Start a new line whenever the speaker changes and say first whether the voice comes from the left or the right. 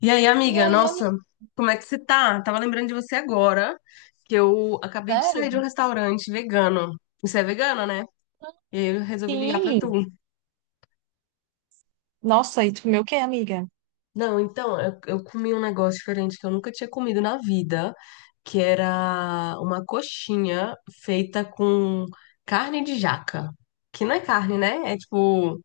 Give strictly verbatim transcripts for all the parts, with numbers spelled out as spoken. left: E aí,
right: E
left: amiga,
right: aí, amiga,
left: nossa, como é que você tá? Tava lembrando de você agora, que eu acabei de sair
right: sério?
left: de um restaurante vegano. Você é vegana, né? E aí eu resolvi ligar pra tu.
right: Sim. Nossa, e tu comeu o quê, amiga?
left: Não, então, eu, eu comi um negócio diferente que eu nunca tinha comido na vida, que era uma coxinha feita com carne de jaca. Que não é carne, né? É tipo,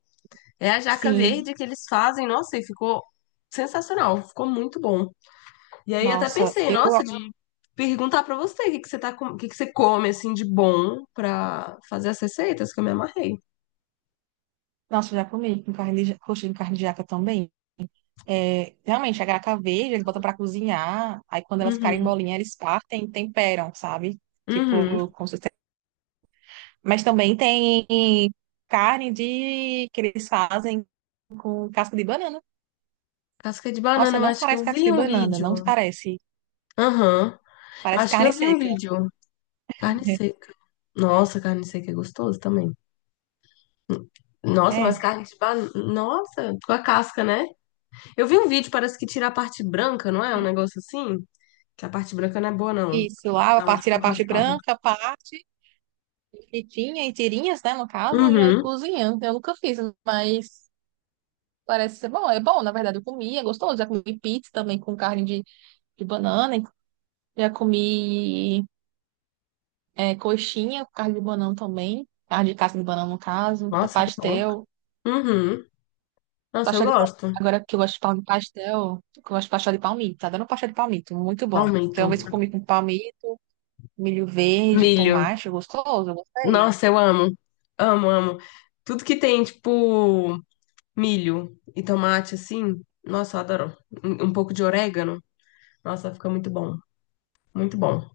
left: é a jaca
right: Sim.
left: verde que eles fazem, nossa, e ficou sensacional, ficou muito bom. E aí até
right: Nossa,
left: pensei,
right: eu,
left: nossa, de perguntar pra você o que que você tá, com- o que que você come assim de bom pra fazer as receitas que eu me amarrei.
right: nossa, eu já comi com carne de, coxinha com carne de jaca também. É, realmente, a graca verde, eles botam pra cozinhar, aí quando elas ficarem
left: Uhum.
right: molinhas, eles partem e temperam, sabe? Tipo,
left: Uhum.
right: com certeza. Mas também tem carne de, que eles fazem com casca de banana.
left: Casca de banana,
right: Nossa,
left: eu
right: não
left: acho que eu
right: parece casca
left: vi
right: de
left: um
right: banana, não
left: vídeo.
right: parece.
left: Aham. Eu
right: Parece
left: acho que eu
right: carne
left: vi um
right: seca.
left: vídeo. Carne seca. Nossa, carne seca é gostoso também. Nossa, mas
right: É.
left: carne de banana. Nossa, com a casca, né? Eu vi um vídeo, parece que tira a parte branca, não é? Um negócio assim? Que a parte branca não é boa, não.
right: Isso, lava,
left: Dá uma
right: parte- tira
left: tipo
right: a partir da parte
left: raspada.
right: branca, parte fritinha em tirinhas, né, no caso, e aí
left: Uhum.
right: cozinha. Eu nunca fiz, mas parece ser bom. É bom, na verdade, eu comi, é gostoso. Já comi pizza também com carne de, de banana, já comi é, coxinha com carne de banana também, carne de casca de banana, no caso, tá
left: Nossa, que bom.
right: pastel,
left: Uhum. Nossa, eu
right: pastel de palmito.
left: gosto.
right: Agora que eu gosto de pal- pastel, que eu gosto de pastel de palmito, tá dando pastel de palmito, muito bom.
left: Aumento.
right: Então, uma vez que eu comi com palmito, milho verde,
left: Milho.
right: tomate, gostoso, eu gostei.
left: Nossa, eu amo. Amo, amo. Tudo que tem, tipo, milho e tomate, assim. Nossa, eu adoro. Um um pouco de orégano. Nossa, fica muito bom. Muito bom.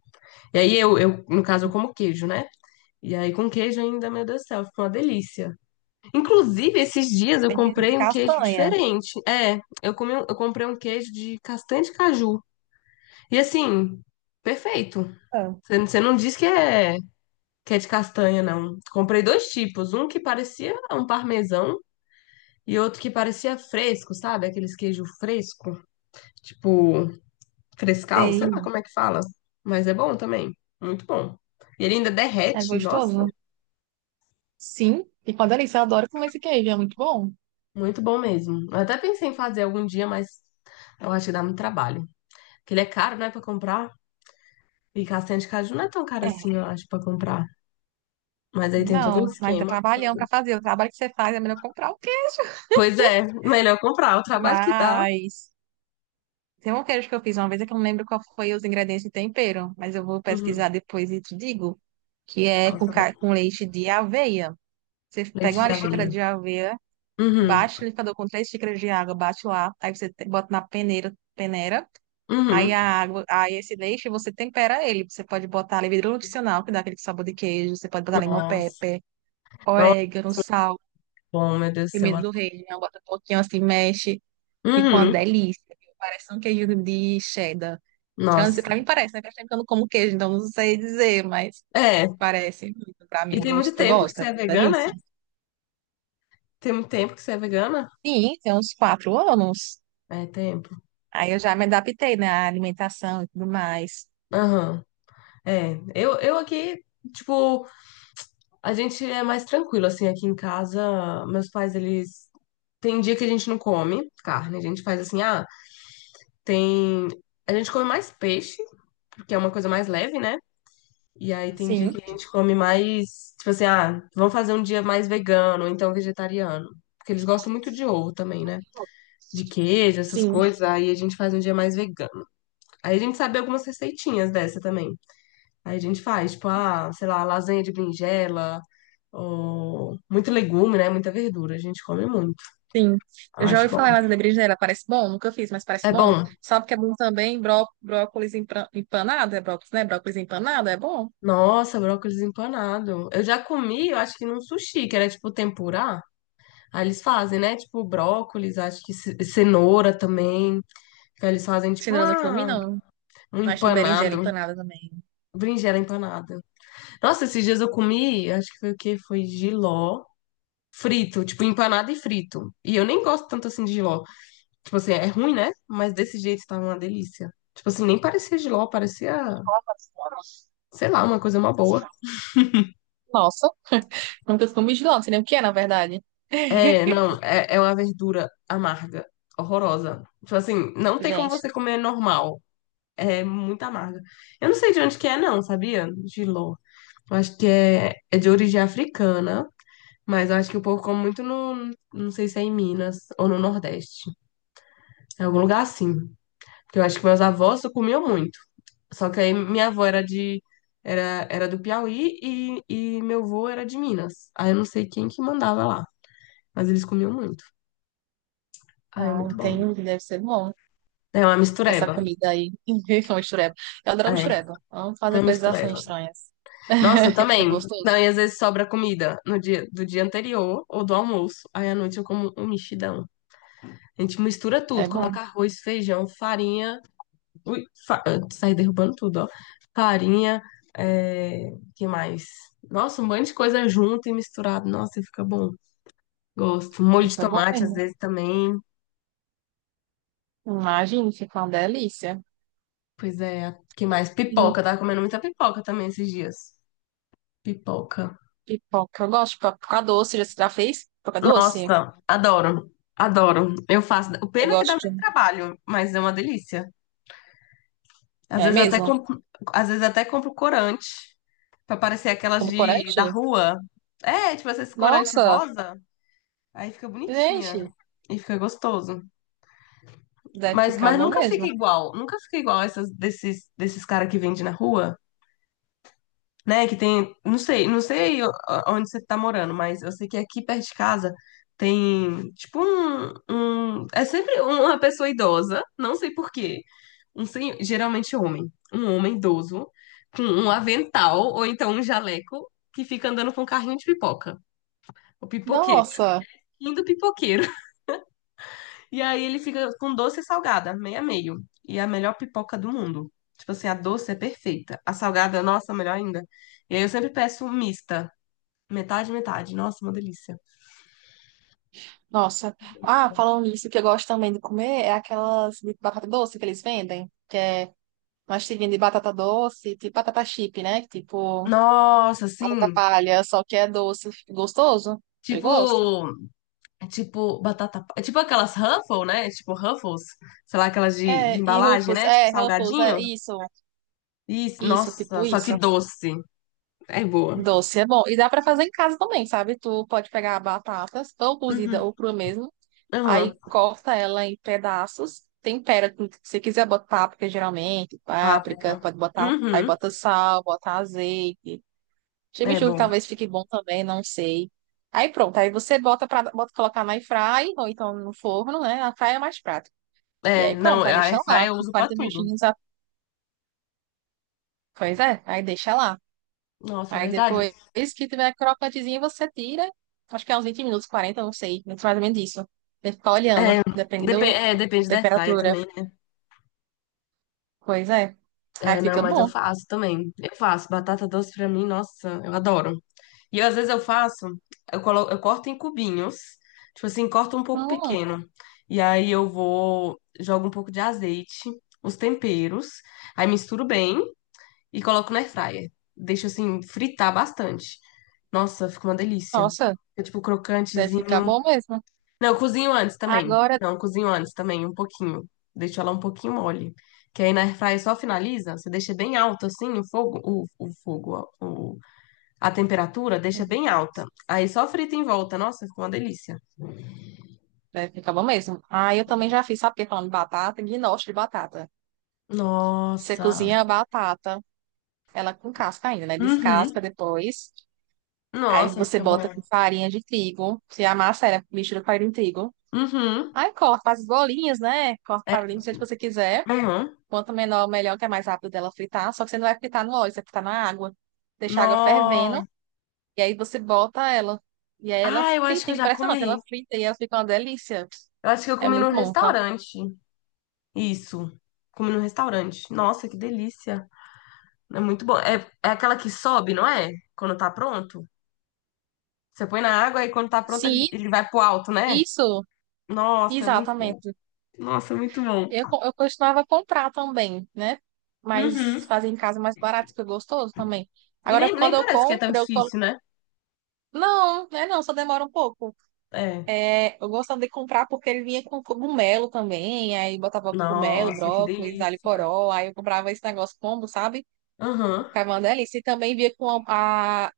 left: E aí eu, eu, no caso, eu como queijo, né? E aí com queijo ainda, meu Deus do céu, fica uma delícia. Inclusive, esses dias eu
right: Tem que de
left: comprei um queijo
right: castanha.
left: diferente. É, eu comi, um- eu comprei um queijo de castanha de caju. E assim, perfeito.
right: Ah,
left: Você você não diz que é que é de castanha, não. Comprei dois tipos, um que parecia um parmesão e outro que parecia fresco, sabe? Aqueles queijo fresco, tipo frescal, sei lá
right: Sei.
left: como é que fala, mas é bom também, muito bom. E ele ainda
right: É
left: derrete, nossa,
right: gostoso? Sim. E com a delícia, eu adoro comer esse queijo, é muito bom.
left: muito bom mesmo. Eu até pensei em fazer algum dia, mas eu acho que dá muito trabalho. Porque ele é caro, né, pra comprar. E castanha de caju não é tão caro assim,
right: É.
left: eu acho, pra comprar. Mas aí tem todo um
right: Não, mas dá
left: esquema pra
right: trabalhão
left: fazer.
right: pra fazer. O trabalho que você faz é melhor comprar o queijo.
left: Pois é, melhor comprar. O trabalho que dá.
right: Mas tem um queijo que eu fiz uma vez, é que eu não lembro qual foi os ingredientes de tempero, mas eu vou
left: Uhum.
right: pesquisar depois e te digo, que é com,
left: Nossa,
right: ca- com leite de aveia. Você pega
left: leite de
right: uma xícara
left: aveia.
right: de aveia,
left: Uhum,
right: bate o liquidificador com três xícaras de água, bate lá, aí você te- bota na peneira, peneira Aí
left: uhum.
right: a água, aí esse leite você tempera ele. Você pode botar levedura nutricional, que dá aquele sabor de queijo. Você pode botar limão
left: Nossa,
right: pepper,
left: nossa,
right: orégano, sal,
left: bom, meu Deus do céu.
right: pimenta do reino. Bota um pouquinho assim, mexe. Fica uma
left: Uhum,
right: delícia. Viu? Parece um queijo de cheddar. Então, assim,
left: nossa.
right: Pra mim parece, né? Faz tempo que eu não como queijo, então não sei dizer, mas
left: É,
right: parece muito pra
left: e
right: mim.
left: tem muito
right: Gosto, eu
left: tempo que
right: gosto, é
left: você é
right: uma
left: vegana, é?
right: delícia.
left: Tem muito tempo que você é vegana?
right: Sim, tem uns quatro anos.
left: É, tempo.
right: Aí eu já me adaptei, né, à alimentação e tudo mais.
left: Aham, é. Eu, eu aqui, tipo, a gente é mais tranquilo, assim, aqui em casa, meus pais, eles... Tem dia que a gente não come carne, a gente faz assim, ah, tem... A gente come mais peixe, porque é uma coisa mais leve, né? E aí tem dia
right: Sim,
left: que a gente come mais, tipo assim, ah, vamos fazer um dia mais vegano, ou então vegetariano. Porque eles gostam muito de ovo também, né? De queijo, essas
right: sim.
left: coisas. Aí a gente faz um dia mais vegano. Aí a gente sabe algumas receitinhas dessa também. Aí a gente faz, tipo, ah, sei lá, lasanha de berinjela, ou muito legume, né? Muita verdura. A gente come muito.
right: Sim,
left: Eu
right: eu já
left: acho
right: ouvi
left: bom.
right: falar mais da berinjela, parece bom, nunca fiz, mas parece
left: É
right: bom.
left: bom.
right: Sabe o que é bom também bró brócolis empra- empanado, é brócolis, né? Brócolis empanado é bom.
left: Nossa, brócolis empanado. Eu já comi, eu acho que num sushi, que era tipo tempurá. Aí eles fazem, né? Tipo, brócolis, acho que ce- cenoura também. Aí eles fazem,
right: Se
left: tipo,
right: ainda não comi,
left: uma,
right: não.
left: um
right: Não achei berinjela
left: empanado, um
right: empanada também.
left: berinjela empanada. Nossa, esses dias eu comi, acho que foi o quê? Foi jiló frito, tipo, empanado e frito. E eu nem gosto tanto assim de jiló. Tipo assim, é ruim, né? Mas desse jeito estava uma delícia. Tipo assim, nem parecia jiló, parecia, sei lá, uma coisa uma boa.
right: Nossa, nunca comi de lá, não sei nem o que é, na verdade.
left: É, não, é, é uma verdura amarga, horrorosa. Tipo assim, não tem como
right: Gente,
left: você comer normal. É muito amarga. Eu não sei de onde que é, não, sabia? Jiló. Eu acho que é, é de origem africana, mas eu acho que o povo come muito no. Não sei se é em Minas ou no Nordeste. Em algum lugar assim. Porque eu acho que meus avós comiam muito. Só que aí minha avó era de. Era, era do Piauí e, e meu avô era de Minas. Aí eu não sei quem que mandava lá. Mas eles comiam muito. Aí é
right: ah,
left: muito bom.
right: entendi, deve ser bom
left: É uma
right: essa
left: mistureba.
right: comida aí. Com mistureba. Eu adoro
left: É,
right: mistureba. Vamos
left: uma
right: fazer coisas assim
left: mistureba.
right: estranhas.
left: Nossa, eu
right: É
left: também. Não,
right: gostoso.
left: e às vezes sobra comida no dia, do dia anterior ou do almoço. Aí à noite eu como um mexidão. A gente mistura
right: É
left: tudo,
right: bom,
left: coloca arroz, feijão, farinha. Ui, fa... eu saí derrubando tudo, ó. Farinha, é... que mais? Nossa, um monte de coisa junto e misturado. Nossa, e fica bom. Gosto. Molho de
right: fica bom
left: tomate às
right: mesmo.
left: vezes também.
right: Imagina, fica uma delícia.
left: Pois é, que mais? Pipoca, eu tava comendo muita pipoca também esses dias. Pipoca.
right: Pipoca. Eu gosto de pipoca pipoca doce. Já- Você já fez pipoca doce?
left: Nossa, adoro, adoro. Eu faço. O
right: Eu
left: pena é que dá
right: gosto.
left: muito trabalho, mas é uma delícia. Às
right: É
left: vezes até
right: mesmo?
left: compro, às vezes até compro corante pra parecer aquelas
right: Com
left: de
right: corante?
left: da rua. É, tipo esse corante
right: Nossa,
left: rosa, aí fica
right: gente,
left: bonitinha e fica gostoso.
right: deve
left: Mas
right: ficar
left: mas
right: bom
left: nunca fica
right: mesmo.
left: igual, nunca fica igual essas desses desses cara que vende na rua. Né? Que tem, não sei, não sei o- onde você tá morando, mas eu sei que aqui perto de casa tem tipo um, um- é sempre uma pessoa idosa, não sei por quê, um senhor, geralmente homem, um homem idoso com um avental ou então um jaleco que fica andando com um carrinho de pipoca. O pipoqueiro,
right: Nossa,
left: lindo pipoqueiro. E aí ele fica com doce e salgada, meio a meio. E é a melhor pipoca do mundo. Tipo assim, a doce é perfeita. A salgada, nossa, melhor ainda. E aí eu sempre peço mista. Metade, metade. Nossa, uma delícia.
right: nossa.
left: Uma
right: Ah,
left: delícia.
right: falando nisso, o que eu gosto também de comer é aquelas de batata doce que eles vendem, que é uma tirinha de batata doce, tipo batata chip, né? Tipo
left: Nossa,
right: batata
left: assim,
right: palha, só que é doce, gostoso. Eu gosto.
left: tipo, tipo batata, é tipo aquelas Ruffles, né? Tipo Ruffles, sei lá, aquelas de, de
right: É, e
left: embalagem,
right: Ruffles,
left: né? Tipo
right: é, Ruffles, é
left: salgadinho.
right: isso,
left: Isso,
right: isso,
left: nossa,
right: tipo
left: só que
right: isso.
left: doce. É boa.
right: Doce é bom. E dá pra fazer em casa também, sabe? Tu pode pegar batatas, ou cozida
left: Uhum.
right: ou crua mesmo.
left: Aham.
right: Aí corta ela em pedaços, tempera com o que você quiser botar páprica, geralmente, páprica,
left: Páprica.
right: pode botar, aí
left: Uhum.
right: bota sal, bota azeite.
left: É
right: Chimichurri
left: bom.
right: talvez fique bom também, não sei. Aí pronto, aí você bota para bota colocar na air fry ou então no forno, né? A fry é mais prático. E
left: É,
right: aí
left: não,
right: pronto,
left: a
right: aí deixa
left: airfryer
right: lá,
left: eu uso pra
right: quarenta
left: tudo.
right: minutinhos. A- Pois é, aí deixa lá.
left: Nossa, é
right: Aí
left: verdade.
right: depois que tiver crocantezinho, você tira. Acho que é uns vinte minutos, quarenta, não sei. Muito mais ou menos isso. Tem que ficar
left: É,
right: olhando, depende
left: depe-
right: do-
left: é,
right: da
left: depende da airfryer
right: temperatura.
left: também, né?
right: Pois é. Aí
left: É, não,
right: fica
left: mas eu
right: bom.
left: faço também. Eu faço batata doce pra mim, nossa, eu adoro. E às vezes eu faço, eu colo, eu corto em cubinhos, tipo assim, corto um pouco
right: Hum,
left: pequeno. E aí eu vou, jogo um pouco de azeite, os temperos, aí misturo bem e coloco na airfryer. Deixo assim fritar bastante. Nossa, fica uma delícia.
right: nossa,
left: Fica tipo
right: deve ficar
left: crocantezinho.
right: bom mesmo.
left: Não, eu cozinho antes também.
right: Agora,
left: Não, eu cozinho antes também, um pouquinho. Deixo ela um pouquinho mole. Que aí na airfryer só finaliza, você deixa bem alto assim o fogo, o, o fogo, ó, a temperatura deixa bem alta. Aí só frita em volta. Nossa, fica uma delícia.
right: deve ficar bom mesmo. Ah, eu também já fiz, sabe o que é falando de batata? Ginoche de batata. Você
left: Nossa.
right: cozinha a batata, ela com casca ainda, né? Descasca
left: Uhum.
right: depois. Aí
left: Nossa,
right: você
left: fica
right: bota com
left: bom.
right: farinha de trigo. Você amassa ela, mistura com farinha de trigo.
left: Uhum.
right: Aí corta as bolinhas, né? Corta para bolinha do jeito que você quiser.
left: Uhum.
right: Quanto menor, melhor, que é mais rápido dela fritar. Só que você não vai fritar no óleo, você vai fritar na água. Deixa a água
left: No...
right: fervendo e aí você bota ela. E aí ela
left: Ah, eu acho
right: frita,
left: que
right: é
left: eu já
right: impressionante, ela
left: comi.
right: frita e ela fica uma delícia.
left: Eu acho que eu
right: É
left: comi
right: muito
left: num
right: bom, tá?
left: restaurante. Isso. Comi num restaurante. Nossa, que delícia. É muito bom. É, é aquela que sobe, não é? Quando tá pronto. Você põe na água e quando tá pronto ele
right: Sim,
left: ele vai pro alto, né?
right: isso,
left: Nossa, é muito bom.
right: exatamente.
left: Nossa, é muito bom.
right: Eu, co- eu costumava comprar também, né? Mas
left: Uhum.
right: fazer em casa é mais barato, fica gostoso também.
left: E
right: Agora,
left: nem, nem
right: quando eu
left: parece que é tão
right: compro, eu colo...
left: difícil, né?
right: Não, né? Não, só demora um pouco.
left: É.
right: É, eu gostava de comprar porque ele vinha com cogumelo também, aí botava cogumelo,
left: Nossa, que
right: brócolis, alho
left: delícia.
right: poró, aí eu comprava esse negócio combo, sabe?
left: Aham.
right: Ficava uma delícia. E também vinha com a, a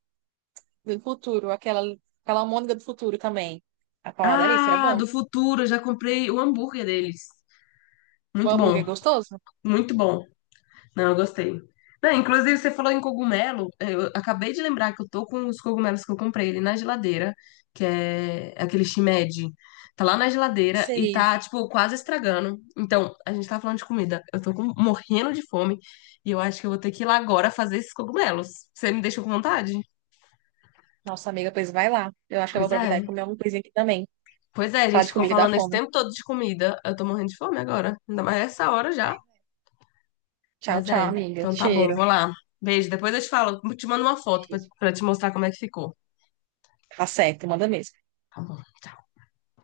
right: do futuro, aquela, aquela almôndega do futuro também. Ficava uma delícia, era
left: Ah,
right: bom.
left: do futuro, eu já comprei o hambúrguer deles.
right: O
left: Muito
right: hambúrguer
left: bom,
right: é gostoso?
left: muito bom. Não, eu gostei. Não, inclusive, você falou em cogumelo. Eu acabei de lembrar que eu tô com os cogumelos que eu comprei ali na geladeira, que é aquele shimeji. Tá lá na geladeira e
right: Sei.
left: tá, tipo, quase estragando. Então, a gente tá falando de comida. Eu tô com- morrendo de fome e eu acho que eu vou ter que ir lá agora fazer esses cogumelos. Você me deixou com vontade?
right: Nossa amiga, pois vai lá. Eu acho que eu vou
left: Pois
right: aproveitar e
left: é.
right: comer alguma coisinha aqui também.
left: Pois é, a
right: Falar
left: gente
right: de
left: ficou
right: comida dá
left: falando esse
right: fome.
left: tempo todo de comida. Eu tô morrendo de fome agora. Ainda mais essa hora já.
right: Tchau,
left: Mas
right: tchau,
left: é.
right: amiga.
left: Então tá bom,
right: Cheiro.
left: vou lá. Beijo. Depois eu te falo. Te mando uma foto pra,
right: Isso.
left: pra te mostrar como é que ficou.
right: Tá certo, manda mesmo.
left: Tá bom.